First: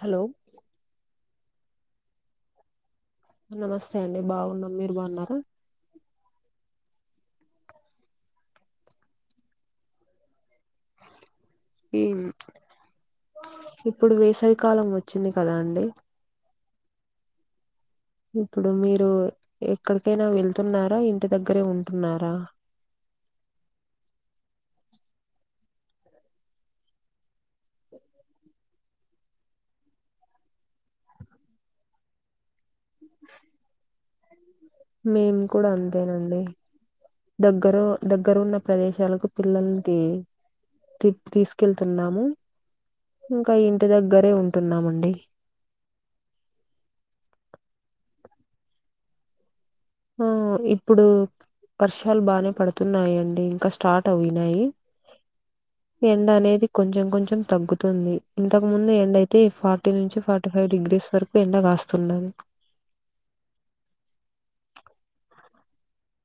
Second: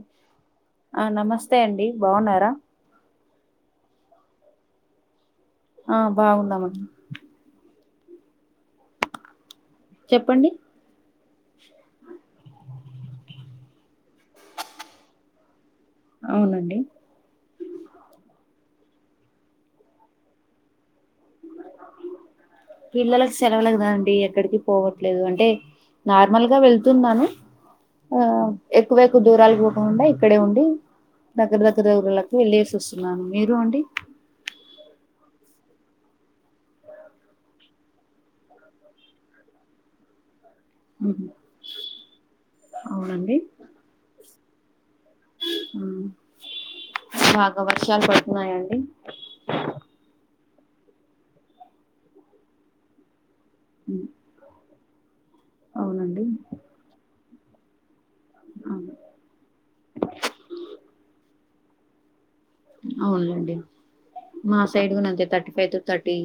Hello ఆహ్ నమస్తే అండి బాగున్నారా. నమస్తే అండి బాగున్నాం మీరు బాగున్నారా. ఆహ్ బాగుందామన్ను. చెప్పండి. ఉమ్ ఇప్పుడు వేసవి కాలం వచ్చింది కదా అండి. అవునండి ఇప్పుడు మీరు ఎక్కడికైనా వెళ్తున్నారా. దగ్గరే ఉంటున్నారా పిల్లలకు సెలవులుదాండి ఎక్కడికి. పోవట్లేదు అంటే నార్మల్గా వెళ్తున్నాను ఆహ్. ఎక్కువ ఎక్కువ దూరలు పోకుండా ఇక్కడే ఉండి. దగ్గర దగ్గర ఊర్లకి వెళ్ళసి వస్తున్నాను మీరు అండి. మేము కూడా అంతేనండి. దగ్గర దగ్గర ఉన్న ప్రదేశాలకు పిల్లలుకి. తి ఉహు, తీసుకెళ్తున్నాము అవునండి ఇంకా ఇంటి దగ్గరే ఉంటున్నామండి. ఉమ్ బాగా వర్షాలు పడుతున్నాయండి. ఉమ్ ఇప్పుడు వర్షాలు బానే పడుతున్నాయండి. ఇంకా ఉమ్, స్టార్ట్ అయినాయి అవునండి ఎండ అనేది కొంచెం కొంచెం తగ్గుతుంది. ఇంతకు ముందు అవును ఎండ అయితే ఫార్టీ నుంచి ఫార్టీ ఫైవ్ డిగ్రీస్ వరకు ఎండ కాస్తుండేది. అవునండి మా సైడ్ కూడా అంతే థర్టీ. ఫైవ్ టూ థర్టీ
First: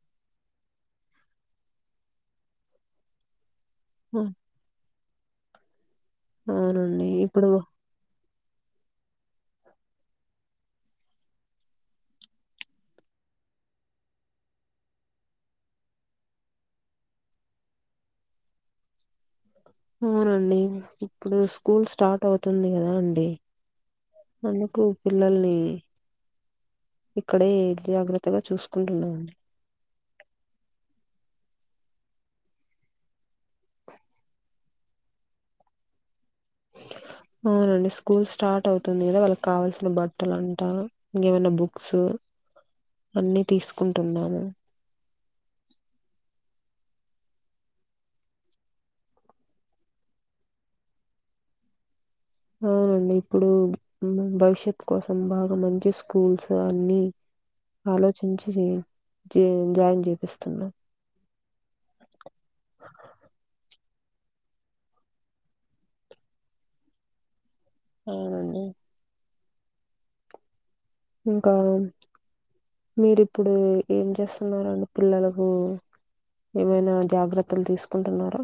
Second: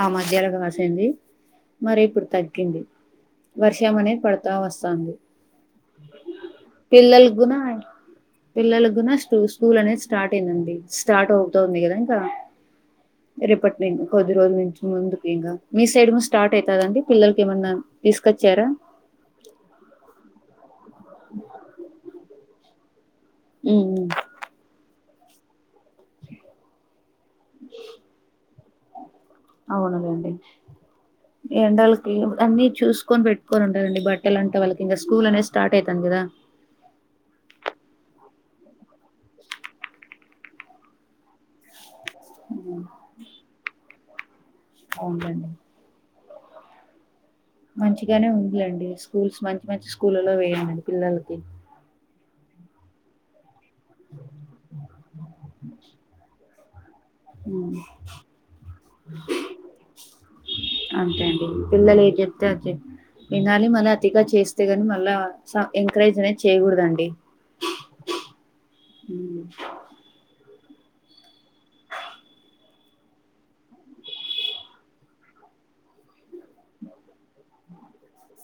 ఆహ్ మధ్యలో కాసింది మరి ఇప్పుడు తగ్గింది. వర్షం అనేది పడుతా వస్తది. అవునండి ఇప్పుడు పిల్లలగున్నా పిల్లలగున్నా స్కూ స్కూల్ అనేది స్టార్ట్. అంతేనండి స్టార్ట్ అవుతోంది కదా ఇంకా. రేపటి నుం కొద్ది రోజుల నుంచి ముందుకు ఇంకా మీ సైడ్ స్టార్ట్ అయితదాండి పిల్లలకి ఏమన్నా. తీసుకొచ్చారా. అవునండి ఇప్పుడు స్కూల్ స్టార్ట్ అవుతుంది కదా అండి. ఉమ్, ఉమ్. అందుకు పిల్లలని. ఇక్కడే జాగ్రత్తగా చూసుకుంటున్నామండి. అవునులేండి ఎండలకి అన్నీ చూసుకొని పెట్టుకొని ఉంటాఅండి బట్టలు అంటే వాళ్ళకి ఇంకా స్కూల్ అనేది స్టార్ట్ అయితుంది కదా. అవునండి స్కూల్ స్టార్ట్ అయితుంది కదా వాళ్ళకి కావల్సిన బట్టలు అంటా ఇంకేమైనా. బుక్స్ అన్ని తీసుకుంటున్నాను. అవునండి. మంచిగానే ఉందిలేండి స్కూల్స్ మంచి మంచి స్కూలలో వేయమనండి పిల్లలకి. అవునండి ఇప్పుడు భవిష్యత్ కోసం బాగా మంచి స్కూల్స్ అన్ని. ఉమ్ ఆలోచించి జె జాయిన్ చేపిస్తున్నా. అంతే అండి పిల్లలు ఏది చెప్తే అది చె వినాలి మళ్ళ. అతిగా చేస్తేగాని మళ్ళా చా ఎంకరేజ్ అనేది చేయకూడదండి. అవునండి. ఉ ఇంకా మీరిప్పుడు ఏం చేస్తున్నరండి పిల్లలకు ఏమైనా జాగ్రత్తలు తీసుకుంటున్నారో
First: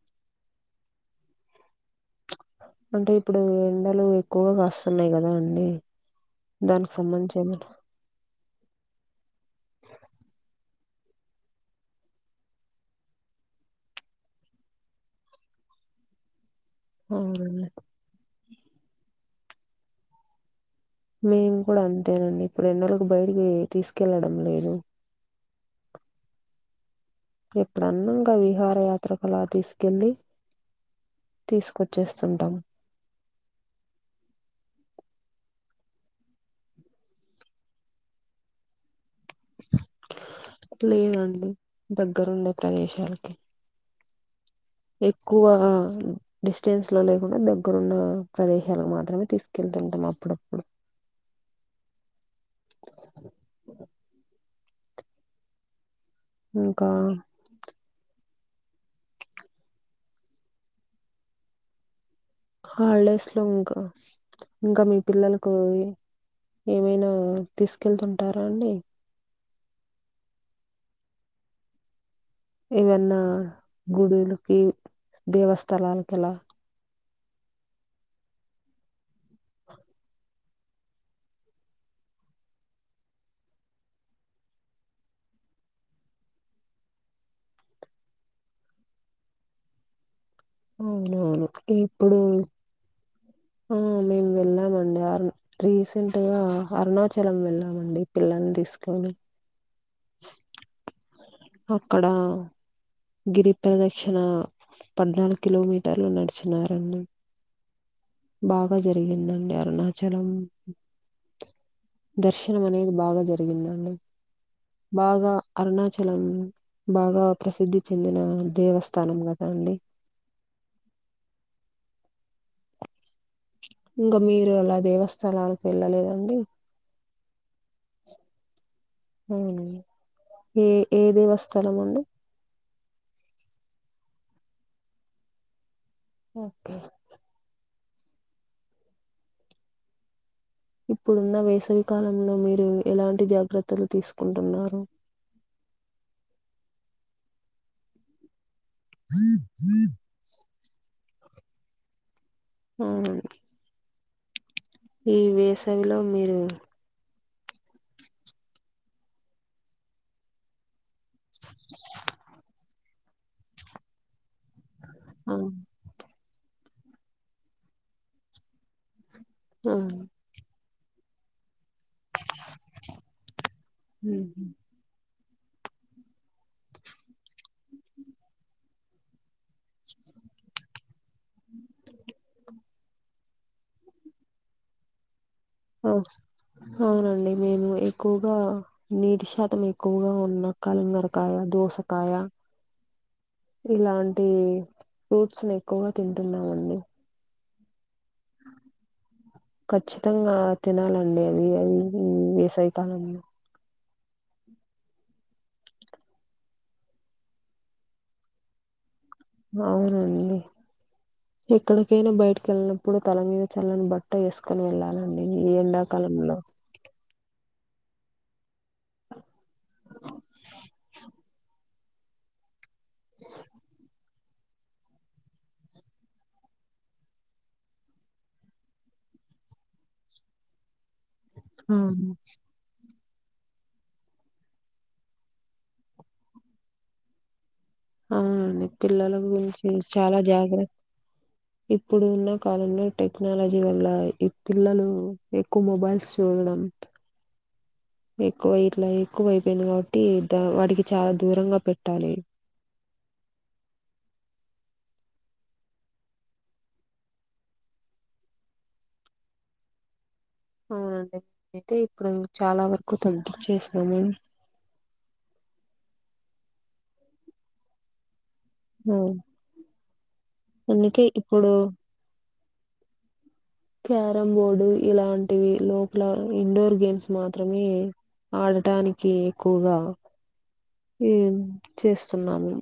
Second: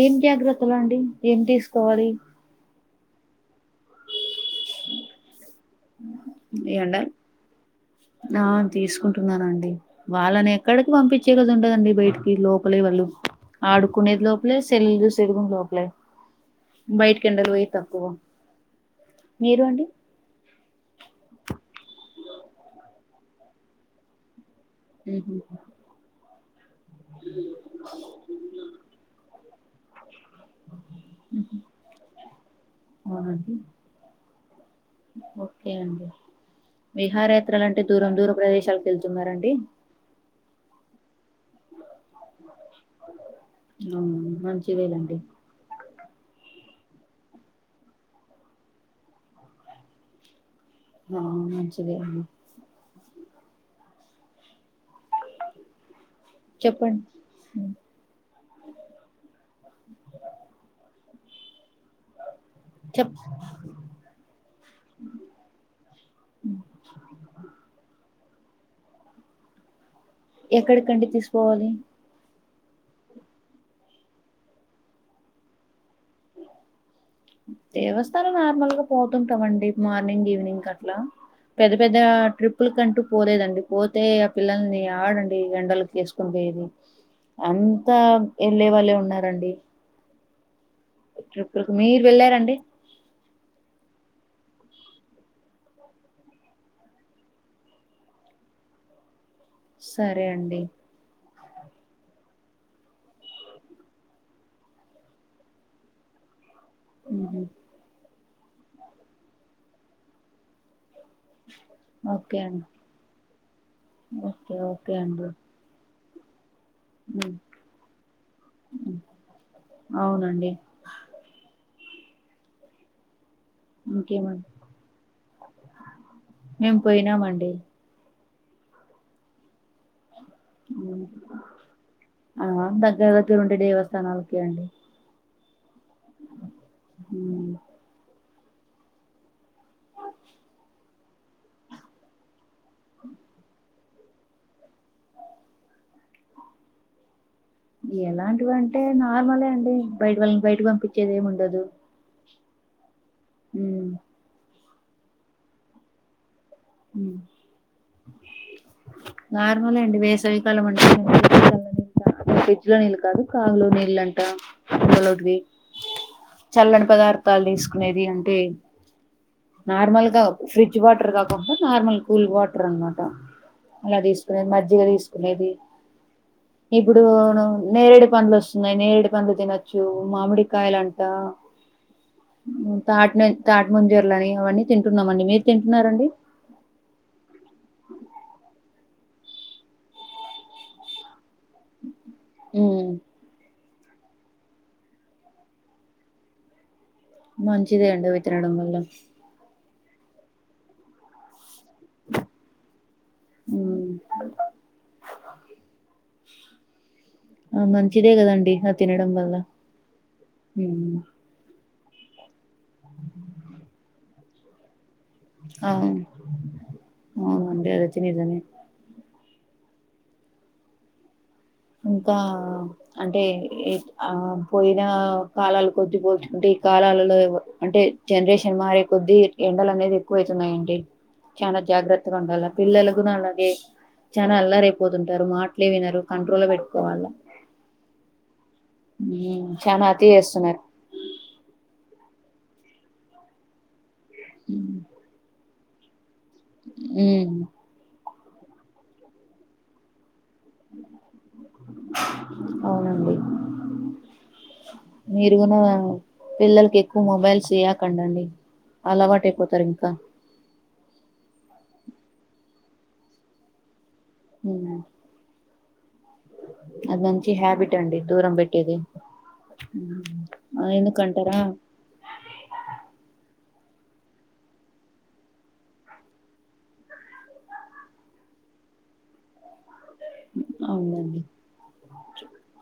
ఏం జాగ్రత్తలు అండి ఏం తీసుకోవాలి అంటే ఇప్పుడు ఎండలు ఎక్కువగా కాస్తున్నాయి కదా అండి దానికి ఎండ సంబంధించి ఎమన ఆ తీసుకుంటున్నానండి వాళ్ళని ఎక్కడ పంపించే కద ఉండదండి బయటికి లోపలే వాళ్ళు ఆడుకునేది లోపలే సెల్లులు చూసేది గున లోపలే బయటికి ఎండలో అవునండి పోయిది తక్కువ మీరండి మేము కూడా అంతేనండి ఇప్పుడు ఎండలకి బయటకి తీసుకెళ్లడం లేదు ఉహు ఎప్పుడన్న ఇంక విహార యాత్రకులా తీసుకెళ్లి తీసుకొచ్చేస్ ఉంటాం అవునండి ఓకే అండి విహారయాత్రలు అంటే దూరం దూర ప్రదేశాలకు వెళ్ తున్నారండి దగ్గర ఉండ ప్రదేశాలకి ఆ మంచిదేనండి ఎక్కువ డిస్ డిస్టెన్స్ లో లేకుండా దగ్గరున్న ప్రదేశాలకు మాత్రమే తీసుకెళ్తుంటాం అప్పుడప్పుడు ఆ మంచిదే ఇంకా చెప్పండి చెప్ హాలిడేస్ లో ఇంకా ఇంకా మీ పిల్లలకు ఏమైనా తీసుకెళ్తుంటారా అండి ఎక్కడికండి తీసుకుపోవాలి ఇవన్నా గుడిలుకి దేవస్థలాలకి అలా దేవస్థానం నార్మల్ గా పోతుంటావండి మార్నింగ్ ఈవినింగ్ అట్లా పెద్ద పెద్ద ట్రిప్పుల్ కంటూ పోలేదండి పోతే ఆ పిల్లల్ని యాడండి ఎండలకి వేసుకొని అంతా ఏళ్ళే వాళ్ళే ఉన్నారండి అవునవును ట్రిప్పులకి మీరు ఇప్పుడు వెళ్ళారండి ఆ మేము వెళ్ళామండి అరుణ్ రీసెంట్ గా అరుణాచలం వెళ్ళామండి పిల్లల్ని తీసు కొని సరే అండి అక్కడ గిరిప్రదక్షణ పద్నాలుగు కిలోమీటర్లు నడిచి ఉన్నారండి ఉహు బాగా జరిగిందండి అరుణాచలం ఓకే దర్శనం అండి అనేది బాగా జరిగిందండి ఓకే ఓకే అండి బాగా అరుణాచలం బాగా ఉ ప్రసిద్ధి చెందిన దేవస్థానం కదా అండి [inaudible] అవునండి ఇంకా ఇంకేమండి మీరు అలా దేవస్థాలాలకు వెళ్ళలేదండి టీ అవునండి ఆ దగ్గర దగ్గర ఉంటే దేవస్థానాలకే అండి ఓకే ఉమ్. ఇప్పుడున్న వేసవి కాలంలో మీరు ఎలాంటి జాగ్రత్ త్తలు తీసుకుంటున్నారు ఎలాంటివి అంటే నార్మలే అండి బైట్ వాల్ని బైటిక్ పంపించేది ఏముండదు ఉమ్ ఈ వేసవిలో మీరు నార్మలే అండి వేసవికాలం అంటే ఫ్రిడ్జ్ లో నీళ్ళు కాదు కాగులో నీళ్లంటాం ఆ హలోండి చల్లటి పదార్థాలు దీసుకునేది అంటే ఆ నార్ మల్ గా ఫ్రిడ్జ్ వాటర్ గాకుండా నార్మల్ కూల్ వాటర్ అన్ మాట. అలా హ్మ్. దీసుకునేది మజ్జిగ దీసుకునేది ఇప్పుడును నేరేడు పండ్లు వోస్సున్నాయ్ నేరేడు పండ్లు తినొచ్చు మామిడికాయలంట [inaudible] ఉమ్ తాట్ నున్ తాటిముంజర్లని అవన్నీ తింటున్నామండి మీర్ తింటున్నారండి ఔనండి మేము ఎక్కుగా నీటి శాతం ఎక్కుగా ఉన్న కాలంగ కార్ ఆ దోస ఉమ్ ఇలాంటి ఫ్రూట్స్ ని ఎక్కుగా తింటున్నామండి. మంచిదేండ్ అవి తినడం వల్ల ఖచ్చితంగా తినాలండి అవీ అవి ఈవీ వేసవి కాలమ్ లో [inaudible] ఆ మంచిదే గదండి ఆ తినడమ్ ఔనండి హే ఎక్కడ్ కైనా బైట్ కేల్ నప్పుడు తలమీద చల్లని బట్ట ఏసుకొని వెళ్ళాల్ ఔనండి ఈ ఎండాకాలంలో గదోచ్చి నిజమే ఇంకా అంటే ఏ ఆ పోయిన కాలాలు కొద్ది బోల్చుకుంటే ఈ కాలలో ఏవో అంటే జన్ రేషన్ మారే కొద్ది ఎ ఎండలనేది ఎక్కువైతున్నాయండి చానా అవును జాగ్రత్తగా ఉండాల పిల్లలు గుణ అనదే చానా అల్లారైపోతుంటారు మాట్లే వినారు కంట్రోల్ వేట్టుకోవాల ఔనండి పిల్లల గురించి అతి చాలా చేస్తున్నారు జాగ్రత్ ఇప్పుడున్న కాలంలో టెక్నాలజీ వల్ల ఈ పిల్లలు ఎక్కు మొబైల్స్ సూడడం ఉమ్, ఎక్కువై ఇట్లా ఎక్కువై ఐపెంది గావాట్టి తా వాటికి చా దూరంగా పెట్టాలి మీరుగూన పిల్లలకి ఎక్కు మొబైల్స్ ఇయ్యకండండి అలవైటైపోతరు ఇంకా ఔనండి ఐతే ఇప్పుడు చాలా వరకు తగ్గించేసాము ఔనా అది మంచి హ్యాబిటండి దూరం బెట్ టీది అ అందుకే ఏందుకంటర ఇప్పుడు క్యారం బోర్డు ఇలాంటివి లోప్లా ఇండోర్ గేమ్స్ మాత్రమే ఆడటానికి ఎక్కుగా అవునండి ఉమ్ చేస్తున్నాను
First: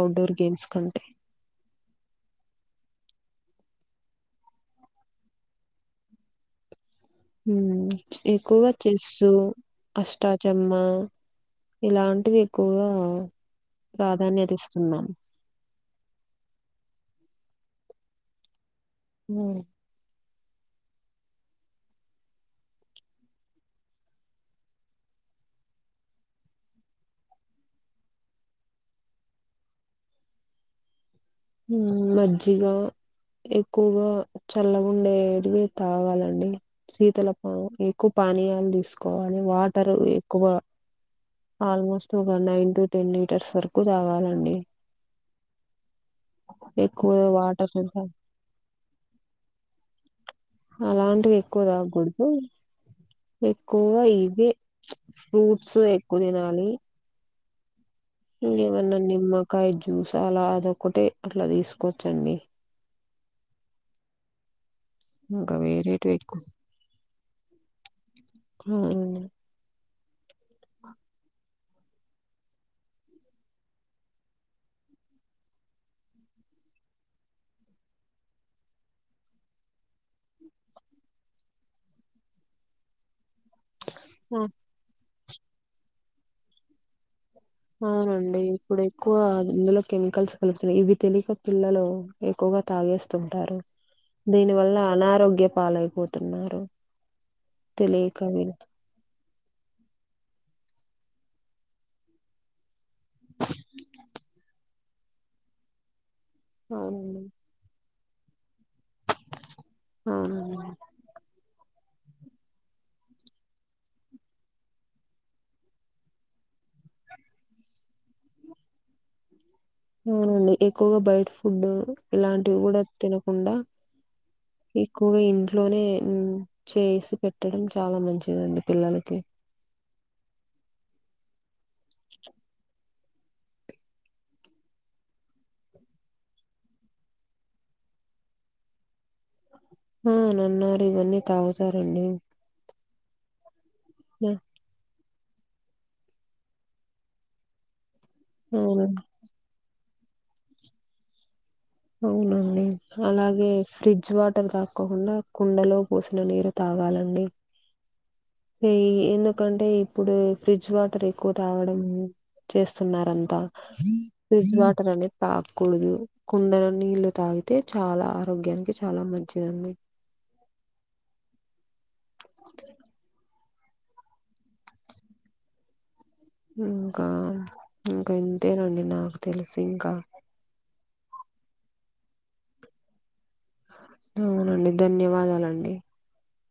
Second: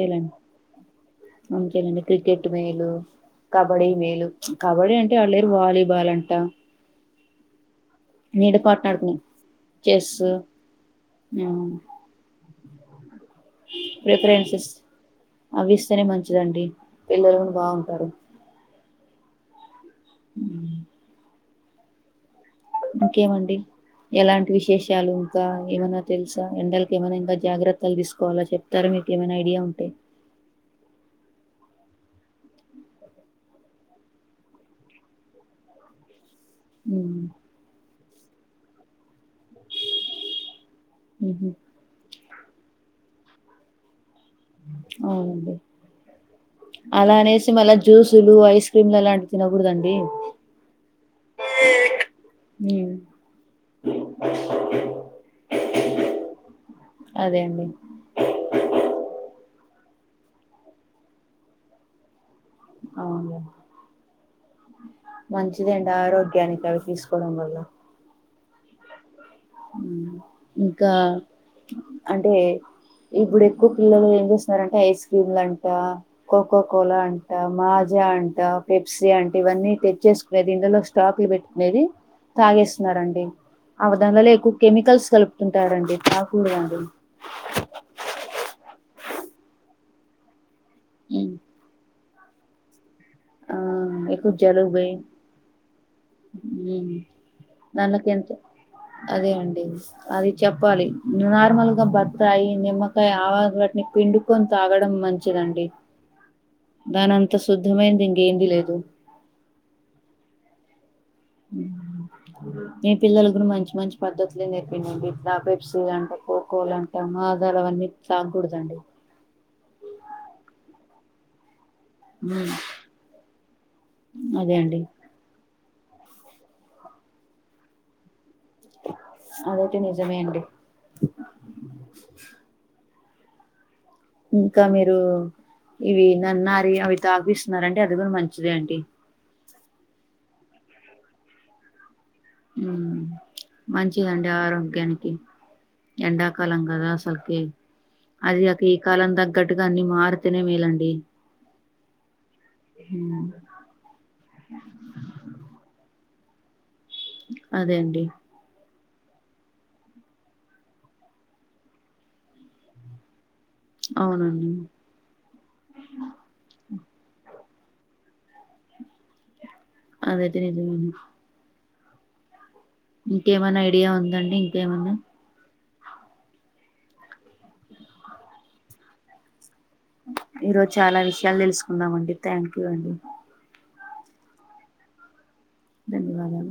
ఔడోర్ గేమ్స్ కంటే అంతేనండి క్రికెటు మేలు కబడ్డీ మేలు కబడ్డీ అంటే ఆల్రెడీ వాలీబాల్ అంటాం. ఉమ్. ఎక్కువగా చెస్ ఆడుకునే చెస్ అష్టాచమ్మ ఇలాంటివి ఎక్. కో. రిఫరెన్సస్ అవిస్. అట్లానే మంచిదండి పిల్లలు కూడా బాగుంటారు. ఉమ్. ఉమ్. ఇంకేమండి. ఎలాంటి విశేషాలు ఇంకా ఏమైనా తెలుసా ఎండలకి ఏమైనా ఇంకా జాగ్రత్తలు తీసుకోవాలో చెప్తార. మీకేమైనా ఐడియా ఉంటే. ఉమ్ మజ్జిగా. ఎక్కువగా చల్లగా ఉండేటివి తాగాలండి. ఉమ్, శీతల పా ఎక్కువ పానీయాలు తీసుకో. ఎక్కువ అని వాటర్ ఎక్కువ ఉహు, ఆల్మోస్ట్. తగా one nine to ten litres వరకు తాగాలి. అవునండి. ఎక్కువ అలా అనేసి వాటర్ మళ్ళా జ్యూసులు ఐస్ క్రీమ్లులాంటివి తినకూడదండి. అలాంటివి ఎక్కువ తాగకూడదు. ఉమ్, ఎక్కువగా ఇవే ఫ్చ్ ఫ్రూట్స్ ఎక్కువ తినాలి. అదే అండి. ఏమన్నా నిమ్మకాయ జ్యూస్ అలా అదోకటే అట్లా తీసుకోవచ్చండి. అవును. ఇంకా మంచిదండి వేరేటివి ఎక్కువ ఆరోగ్యానికి అవి తీసుకోవడం వల్ల. ఉమ్. ఇంకా అంటే. ఇప్పుడు ఎక్కువ పిల్లలు ఏం చేస్తున్నారంటే ఐస్ క్రీమ్ లు అంట కోకో కోలా అంట మజా. మజా అంట పెప్సీ అంట ఇవన్నీ తెచ్చేసుకునేది ఇంట్లాలో స్టాక్లు పెట్టుకునేది. తాగేస్తున్నారండి అవదానివల్ల. ఆ తకు కెమికల్స్ కలుపుతుంటారండి తాగకూడదండి. అవునండి ఇప్పుడు ఎక్కువ ఇందులో కెమికల్స్ కలుపుతున్నారు ఇవి తెలియక ఉమ్. పిల్లలు. ఎక్కుగా తాగేస్తు. ఆ తుంటారు ఎక్కువ దీని వల్ల జలుబు అనారోగ్య పాలైపోతున్నారు. తెలియక నల్కెంత వీళ్ళు అదే అండి. అది చెప్పాలి నార్మల్ గా బతాయి నిమ్మకాయ ఆవ బట్టిని పిండుకొని తాగ. తాగడం మంచిదండి. అవునండి దానంత శుద్ధమైంది ఇంకేంది లేదు. అవునండి. మీ పిల్లలకు కూడా మంచి మంచి పద్దతులు నేర్పినాను ఇట్లా పెప్సీ అంటే కోకోలు అంటే మా తారలు అవన్నీ తాగకూడదండి. అవునండి ఎక్కువగా బయటి ఫుడ్. ఇలాంటివి కూడా తినకుండా అదే అండి ఎక్కువగా ఇ. ఇంట్లోనే చేసి పెట్టడం చాలా మంచి దండి పిల్లల్కి అదైతే నిజమే అండి ఇంకా మీరూ ఇవి నన్నారి అవి తాగిపిస్తున్నరంటే అది గుడా మంచిదే అండి ఆ నన్నారి వన్నీ తాగుతారండి. మంచిదండి ఆ, ఆరోగ్యానికి ఎండాకాలం కదా అసలకే అది అక ఈ అవునండి కాలం దగ్గట్టుగా అన్ని మా ర్తెనే మేలాండి. అవునండి అలాగే ఫ్రిడ్జ్ వాటర్ తాక్కోకుండా కుండలో పోసిన నీరు తాగాలండి. అదే అండి ఏ ఎందుకంటే ఇప్పుడు ఫ్రిడ్జ్ వాటర్ ఎక్కువ తాగడం చేస్తున్నారంతా అవునండి ఫ్రిడ్జ్ వాటర్ అనేద్ తాక్కుడదు. కుండలో నీళ్లు తాగితే చాలా ఆరోగ్యానికి చాలా మంచిదండి. తేజమున్న ఇంకేమన్న ఐడియా ఉందండి ఇంకేమన్న ఇంకా ఇంకా ఇంతేనండి నాకు తెలిసి ఇంకా ఈరోజు చాలా విషయాల్ తెల్సుకుందాం అండి థ్యాంక్ యూ అండి అవునండి ధన్యవాదాలం ధన్యవాదాలు